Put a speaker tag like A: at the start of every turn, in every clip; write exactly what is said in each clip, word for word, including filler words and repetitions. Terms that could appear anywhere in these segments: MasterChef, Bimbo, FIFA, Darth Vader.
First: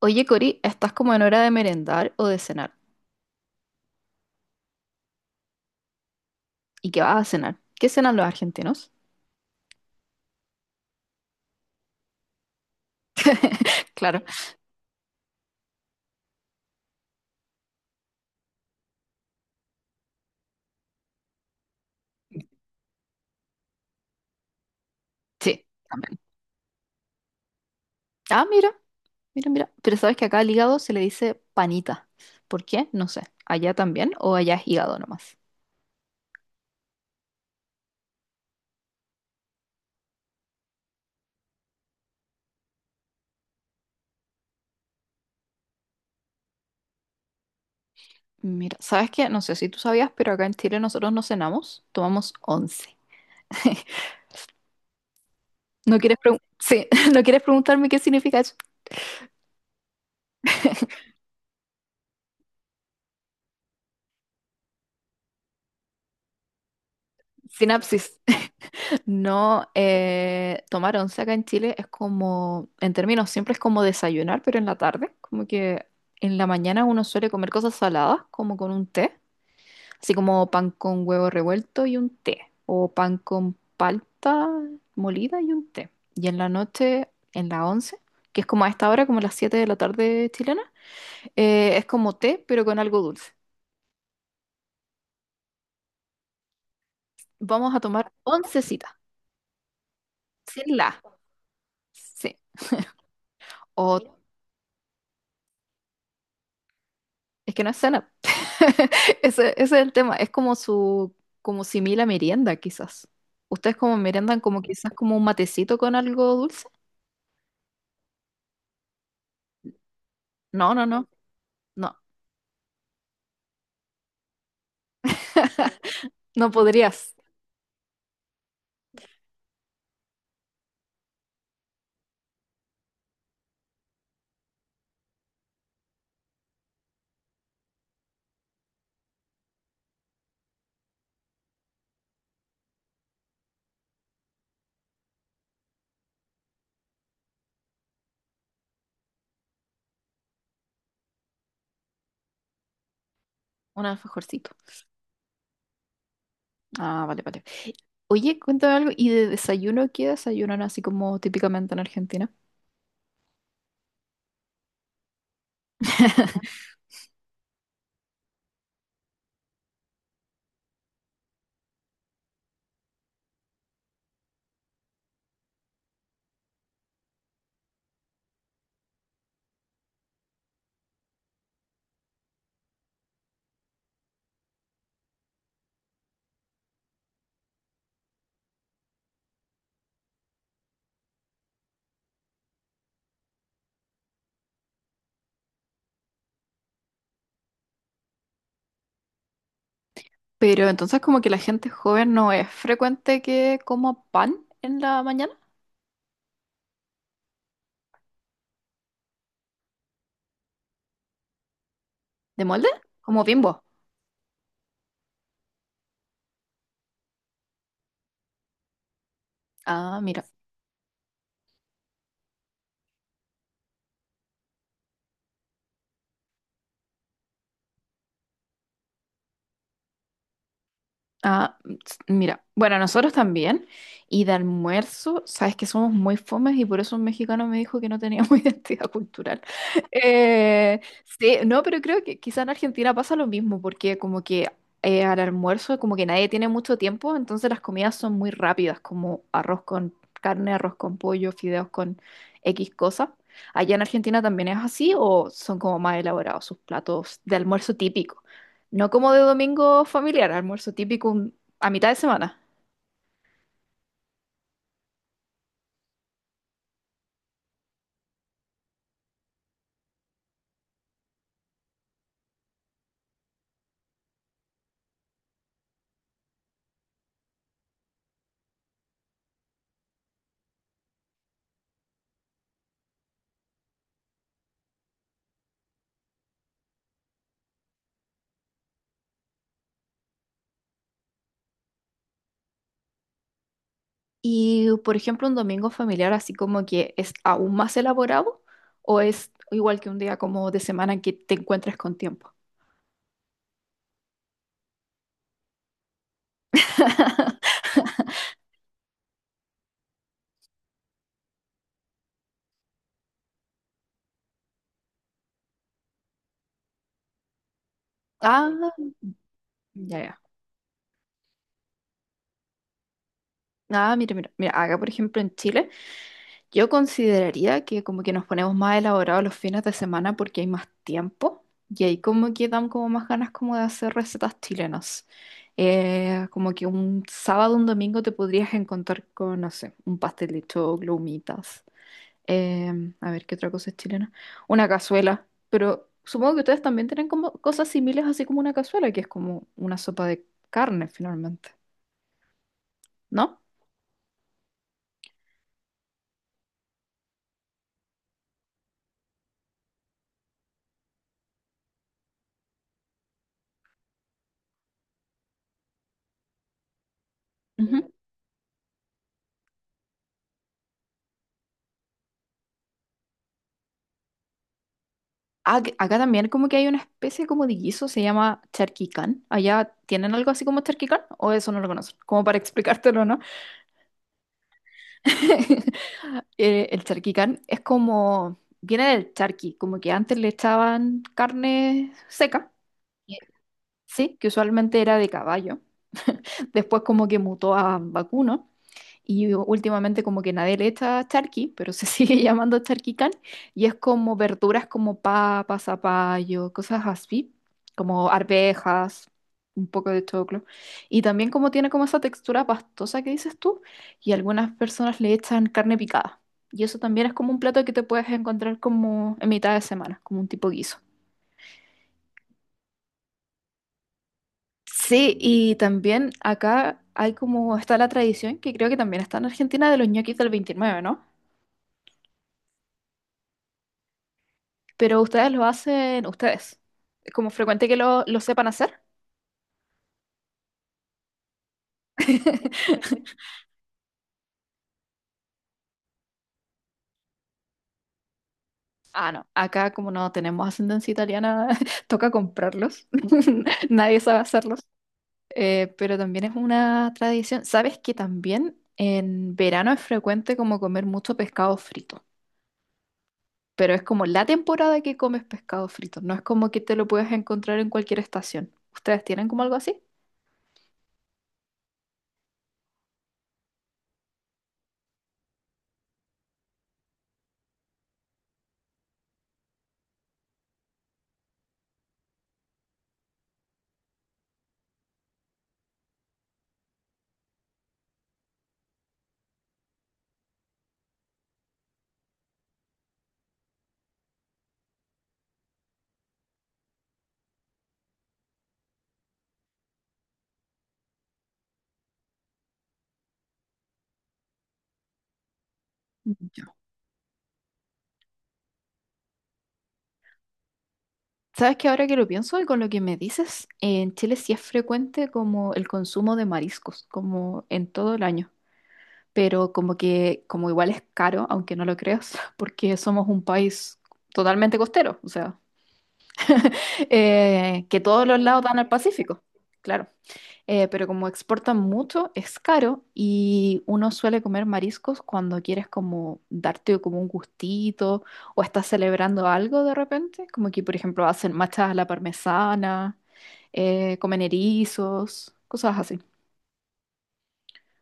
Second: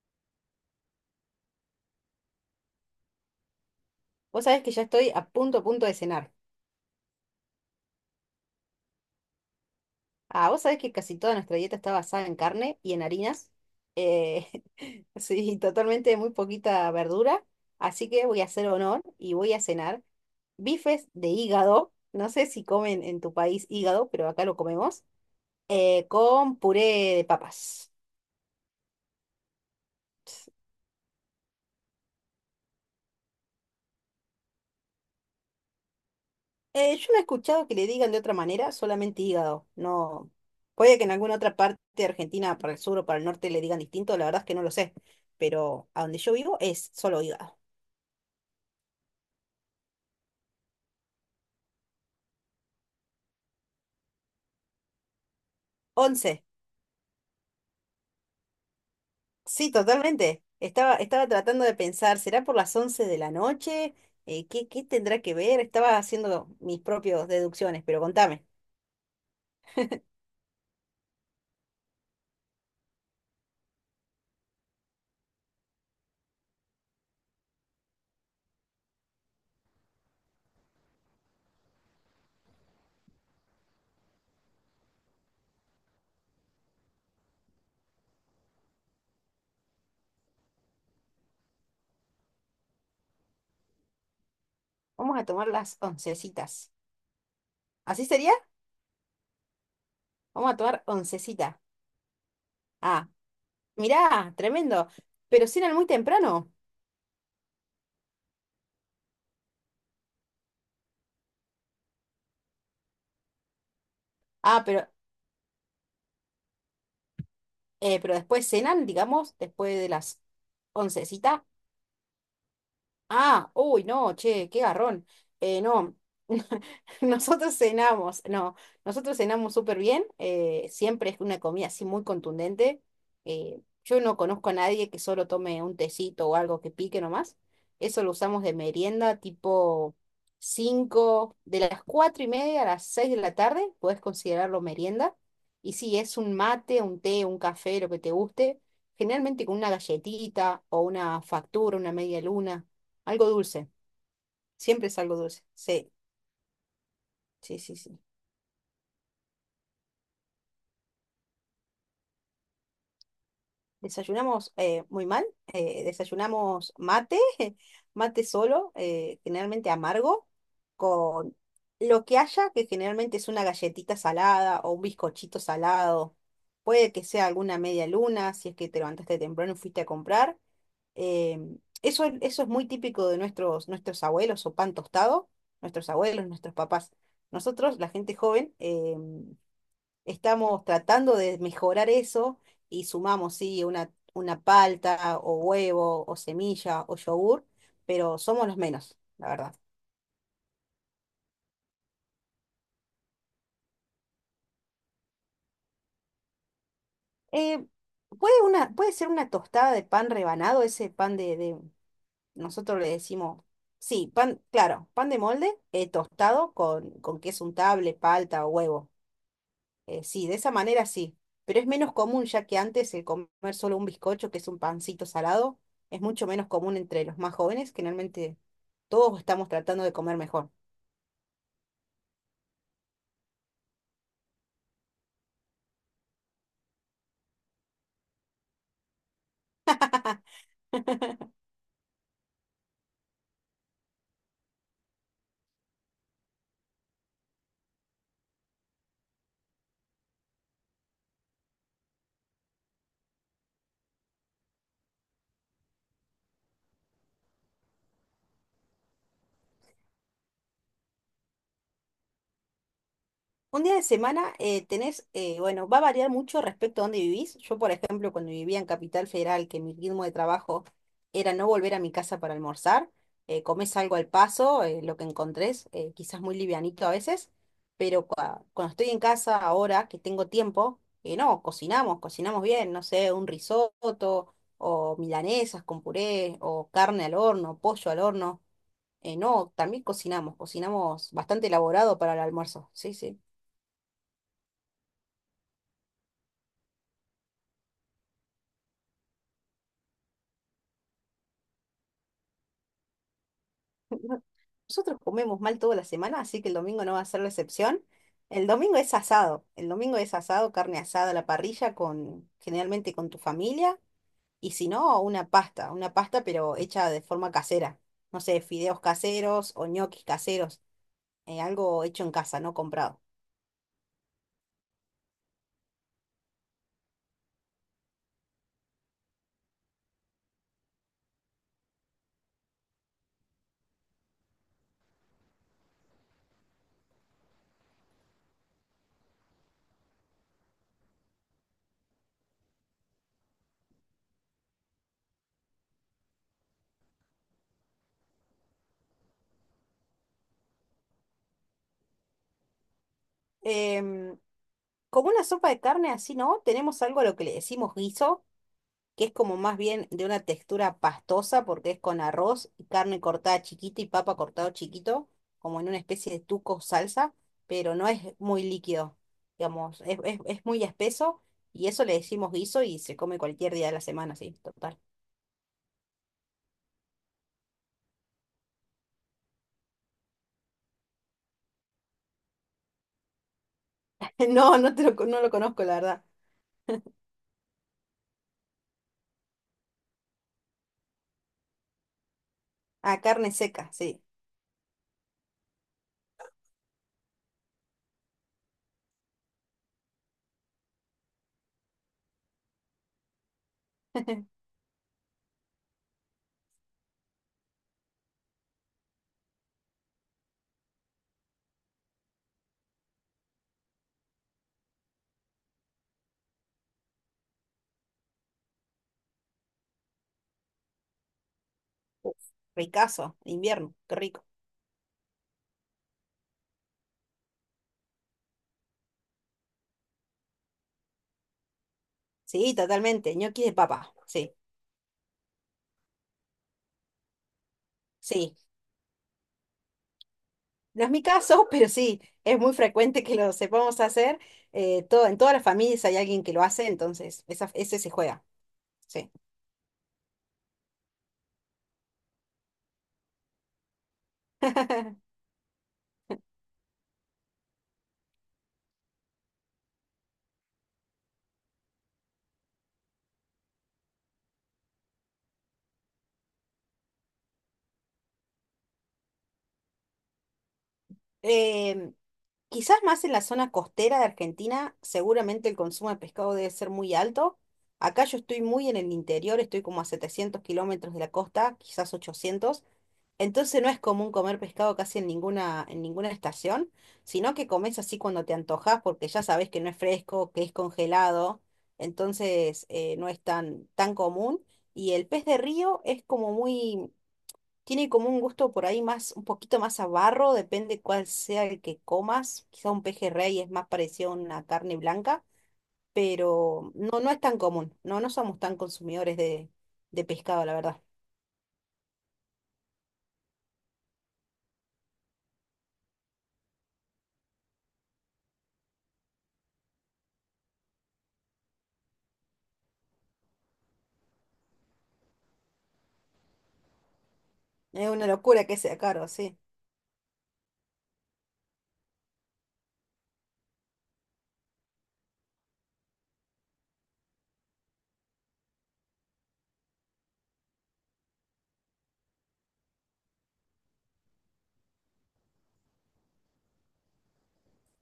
A: Oye, Cori, estás como en hora de merendar o de cenar.
B: Vos sabés que ya estoy a punto, a punto de cenar.
A: ¿Y qué vas a cenar? ¿Qué cenan los argentinos?
B: Ah, vos sabés que casi toda nuestra dieta está basada en carne y en harinas.
A: Claro,
B: Eh, sí, totalmente muy poquita verdura. Así que voy a hacer honor y voy a cenar bifes de hígado. No sé si comen en tu país hígado, pero acá lo comemos.
A: sí,
B: Eh,
A: también.
B: con puré de papas.
A: Ah, mira, mira, mira. Pero sabes que acá al hígado se le dice panita. ¿Por qué? No sé. ¿Allá también o allá es hígado nomás?
B: Eh, yo no he escuchado que le digan de otra manera, solamente hígado. No, puede que en alguna otra parte de Argentina, para el sur o para el norte, le digan distinto, la verdad es que no lo sé. Pero a donde yo vivo es solo hígado.
A: Mira, sabes que no sé si tú sabías, pero acá en Chile nosotros no cenamos, tomamos once. ¿No quieres pregun-
B: Once.
A: Sí. ¿No quieres preguntarme qué significa eso?
B: Sí, totalmente. Estaba, estaba tratando de pensar, ¿será por las once de la noche? Eh, ¿qué, qué tendrá que ver? Estaba haciendo mis propias deducciones, pero
A: Sinapsis.
B: contame.
A: No, eh, tomar once acá en Chile es como, en términos siempre es como desayunar, pero en la tarde, como que en la mañana uno suele comer cosas saladas, como con un té, así como pan con huevo revuelto y un té, o pan con palta molida y un té. Y en la noche, en la once, que es como a esta hora, como las siete de la tarde chilena, eh, es como té, pero con algo dulce.
B: Vamos a tomar las oncecitas.
A: Vamos a
B: ¿Así
A: tomar
B: sería?
A: oncecita,
B: Vamos a
A: sin
B: tomar
A: la.
B: oncecita.
A: Sí.
B: Ah,
A: O
B: mirá, tremendo. Pero cenan muy temprano.
A: Es que no es cena. Ese, ese es el tema. Es como su, como simil a merienda, quizás. ¿Ustedes como meriendan como
B: Ah, pero
A: quizás como un matecito con algo dulce?
B: Eh, pero después cenan, digamos, después de las
A: No, no, no.
B: oncecita.
A: No,
B: Ah, uy, no, che, qué garrón. Eh, no,
A: no podrías.
B: nosotros cenamos, no, nosotros cenamos súper bien, eh, siempre es una comida así muy contundente. Eh, yo no conozco a nadie que solo tome un tecito o algo que pique nomás. Eso lo usamos de merienda tipo cinco, de las cuatro y media a las seis de la tarde, puedes considerarlo merienda. Y sí, es un mate, un té, un café, lo que te guste, generalmente con una galletita o una factura, una media luna, algo dulce,
A: Un alfajorcito.
B: siempre es algo dulce. Sí,
A: Ah, vale, vale.
B: sí, sí, sí.
A: Oye, cuéntame algo. ¿Y de desayuno qué desayunan así como típicamente en Argentina?
B: Desayunamos eh, muy mal, eh, desayunamos mate, mate solo, eh, generalmente amargo, con lo que haya, que generalmente es una galletita salada o un bizcochito salado. Puede que sea alguna media luna, si es que te levantaste temprano y fuiste a comprar. Em, eso, es- eso es muy típico de nuestros, nuestros abuelos o pan tostado, nuestros abuelos, nuestros papás. Nosotros, la gente joven, em, estamos tratando de mejorar eso y sumamos, sí, una, una palta o huevo o semilla o yogur, pero somos los menos, la verdad.
A: Pero entonces como que la gente joven no es frecuente que coma pan en la mañana.
B: Eh, ¿puede una, puede ser una tostada de pan rebanado, ese pan de, de-
A: ¿De molde?
B: nosotros le
A: Como
B: decimos,
A: Bimbo.
B: sí, pan, claro, pan de molde, eh, tostado con, con queso untable, palta o huevo.
A: Ah,
B: Eh,
A: mira.
B: sí, de esa manera sí, pero es menos común ya que antes el comer solo un bizcocho, que es un pancito salado, es mucho menos común entre los más jóvenes, que realmente todos estamos tratando de comer mejor.
A: Ah, ts- mira, bueno, nosotros también. Y de almuerzo, sabes que somos muy fomes y por eso un mexicano me dijo que no teníamos identidad cultural. Eh, sí, no, pero creo que quizá en Argentina pasa lo mismo, porque como que eh, al almuerzo como que nadie tiene mucho tiempo, entonces las comidas son muy rápidas, como arroz con carne, arroz con pollo, fideos con X cosas. ¿Allá en Argentina también es así o son como más elaborados sus platos de almuerzo típicos? No como de domingo familiar, almuerzo típico un- a mitad de semana.
B: Un día de semana eh, tenés, eh, bueno, va a variar mucho respecto a dónde vivís. Yo, por ejemplo, cuando vivía en Capital Federal, que mi ritmo de trabajo era no volver a mi casa para almorzar, eh, comés algo al paso, eh, lo que encontrés, eh, quizás muy livianito a veces, pero cua- cuando estoy en casa ahora, que tengo tiempo, eh, no, cocinamos, cocinamos bien, no sé, un risotto o milanesas con puré o carne al horno, pollo al horno. Eh, no, también cocinamos, cocinamos bastante elaborado para el almuerzo, sí, sí.
A: Y, por ejemplo, un domingo familiar así como que es aún más elaborado o es igual que un día como de semana en que te encuentres con tiempo.
B: No, nosotros comemos mal toda la semana, así que el domingo no va a ser la excepción. El domingo es asado. El domingo es asado, carne asada a la parrilla con generalmente con tu familia y si no, una pasta, una pasta pero hecha de forma casera. No sé,
A: Ah,
B: fideos caseros o
A: ya,
B: ñoquis
A: ya.
B: caseros, eh, algo hecho en casa, no comprado.
A: Ah, mira, mira, mira, acá por ejemplo en Chile. Yo consideraría que como que nos ponemos más elaborados los fines de semana porque hay más tiempo y ahí como que dan como más ganas como de hacer recetas chilenas. Eh, como que un sábado, un domingo te podrías encontrar con, no sé, un pastel de choclo, humitas. Eh, a ver, ¿qué otra cosa es chilena? Una cazuela. Pero supongo que ustedes también tienen como cosas similares así como una cazuela, que es como una sopa de carne finalmente, ¿no?
B: Em, Como una sopa de carne así, ¿no? Tenemos algo a lo que le decimos guiso, que es como más bien de una textura pastosa porque es con arroz y carne cortada chiquita y papa cortado chiquito, como en una especie de tuco salsa, pero no es muy líquido, digamos, es, es, es muy espeso, y eso le decimos guiso y se come cualquier día de la semana, sí, total.
A: Ac- acá también como que hay una especie como de guiso, se llama charquicán. ¿Allá tienen algo así como charquicán? ¿O eso no lo conocen? Como para explicártelo, ¿no?
B: No, no te lo, co- no lo conozco, la verdad.
A: Eh, el charquicán es como, viene del charqui, como que antes le echaban carne seca,
B: Ah, carne seca, sí.
A: sí, que usualmente era de caballo. Después como que mutó a vacuno. Y últimamente como que nadie le echa charqui, pero se sigue llamando charquicán. Y es como verduras como papas zapallo, cosas así, como arvejas, un poco de choclo. Y también como tiene como esa textura pastosa que dices tú. Y algunas personas le echan carne picada. Y eso también es como un plato que te puedes encontrar como en mitad de semana, como un tipo guiso.
B: Uf, ricazo, de invierno, qué rico.
A: Sí, y también acá hay como está la tradición, que creo que también está en Argentina, de los ñoquis del veintinueve, ¿no?
B: Sí, totalmente, ñoquis de papa, sí,
A: Pero ustedes lo hacen ustedes. ¿Es como frecuente que lo, lo
B: sí.
A: sepan hacer?
B: No es mi caso, pero sí, es muy frecuente que lo sepamos hacer. Eh, todo, en todas las familias hay alguien que lo hace, entonces esa, ese se juega. Sí.
A: Ah, no. Acá como no tenemos ascendencia italiana, toca comprarlos. Nadie sabe hacerlos. Eh, pero también es una tradición. ¿Sabes que también en verano es frecuente como comer mucho pescado frito? Pero es como la temporada que comes pescado frito. No es como que te lo puedes encontrar en cualquier estación. ¿Ustedes tienen como algo así?
B: Em, Quizás más en la zona costera de Argentina, seguramente el consumo de pescado debe ser muy alto. Acá yo estoy muy en el interior, estoy como a setecientos kilómetros de la costa, quizás ochocientos. Entonces no es común comer pescado casi en ninguna, en ninguna estación, sino que comes así cuando te antojas porque ya sabes que no es fresco, que es congelado, entonces eh, no es tan, tan común. Y el pez de río es como muy, tiene como un gusto por ahí más, un poquito más a barro, depende cuál sea el que comas. Quizá un pejerrey es más parecido a una carne blanca, pero no, no es tan común. No, no somos tan consumidores de, de pescado, la verdad.
A: Sabes que ahora que lo pienso y con lo que me dices, en Chile sí es frecuente como el consumo de mariscos, como en todo el año, pero como que como igual es caro, aunque no lo creas, porque somos un país totalmente costero, o sea, eh, que
B: Es
A: todos
B: una
A: los lados
B: locura que
A: dan al
B: sea caro,
A: Pacífico,
B: sí.
A: claro. Eh, pero como exportan mucho, es caro y uno suele comer mariscos cuando quieres como darte como un gustito o estás celebrando algo de repente, como que por ejemplo hacen machas a la parmesana, eh, comen erizos, cosas así.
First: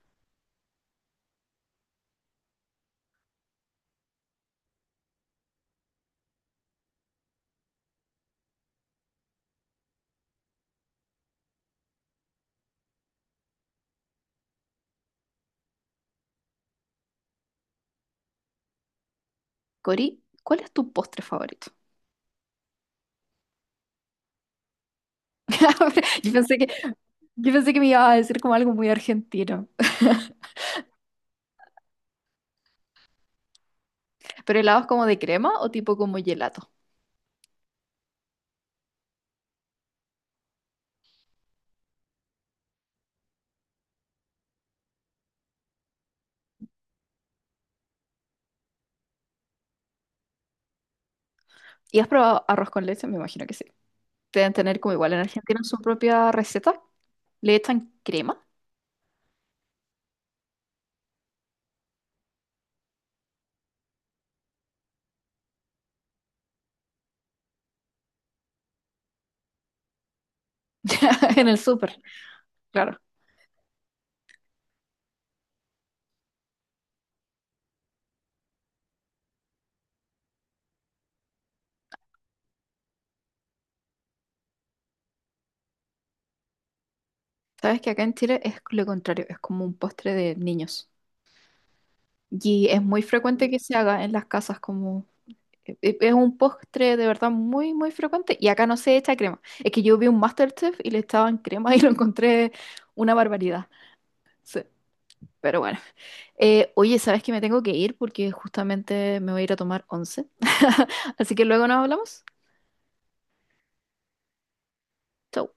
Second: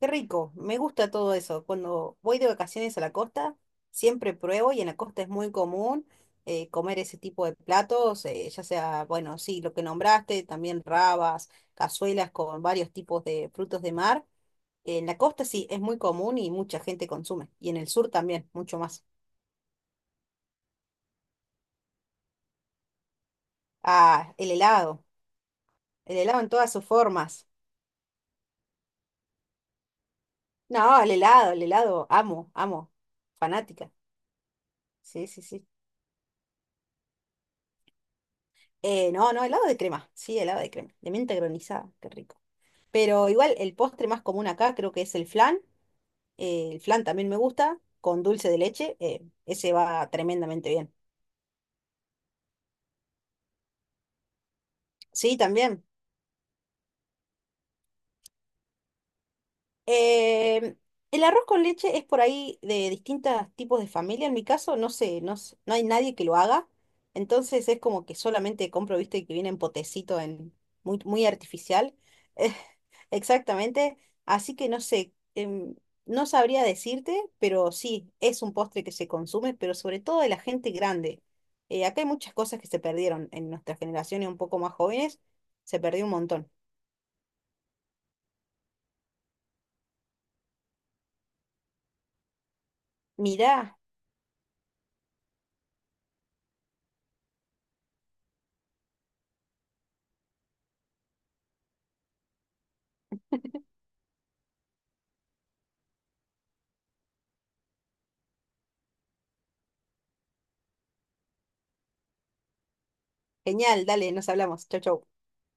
B: Qué rico, me gusta todo eso. Cuando voy de vacaciones a la costa, siempre pruebo y en la costa es muy común eh, comer ese tipo de platos, eh, ya sea, bueno, sí, lo que nombraste, también rabas, cazuelas con varios tipos de frutos de mar. En la costa sí, es muy común y mucha gente consume. Y en el sur también, mucho más.
A: Cori, ¿cuál es tu postre favorito?
B: Ah, el helado, el
A: Yo
B: helado en
A: pensé que,
B: todas sus formas.
A: yo pensé que me ibas a decir como algo muy argentino.
B: No, el helado, el helado, amo, amo, fanática.
A: ¿Pero helados como de
B: Sí, sí,
A: crema
B: sí.
A: o tipo como gelato?
B: Eh, no, no, helado de crema, sí, helado de crema, de menta granizada, qué rico. Pero igual el postre más común acá creo que es el flan, eh, el flan también me gusta, con dulce de leche, eh, ese va tremendamente bien.
A: ¿Y has probado arroz con leche? Me imagino que sí. Deben tener como igual en
B: Sí,
A: Argentina su
B: también.
A: propia receta. Le echan crema
B: Eh, el arroz con leche es por ahí de distintos tipos de familia. En mi caso, no sé, no, s- no hay nadie que lo haga. Entonces es como que solamente compro, viste, que viene en potecito, en, muy, muy
A: en el
B: artificial.
A: súper,
B: Eh,
A: claro.
B: exactamente. Así que no sé, em, no sabría decirte, pero sí, es un postre que se consume, pero sobre todo de la gente grande. Eh, acá hay muchas cosas que se perdieron en nuestra generación y un poco más jóvenes. Se perdió un montón.
A: Sabes que acá en Chile es lo contrario, es como un postre de niños. Y es muy frecuente que se
B: Mirá,
A: haga en las casas como... e- e- Es un postre de verdad muy, muy frecuente y acá no se echa crema. Es que yo vi un MasterChef y le echaban crema y lo encontré una barbaridad. Sí, pero bueno. Eh, oye, ¿sabes que me tengo que ir porque justamente me voy a ir a tomar once? Así que luego nos hablamos.
B: genial, dale, nos hablamos. Chau, chau.
A: Chau.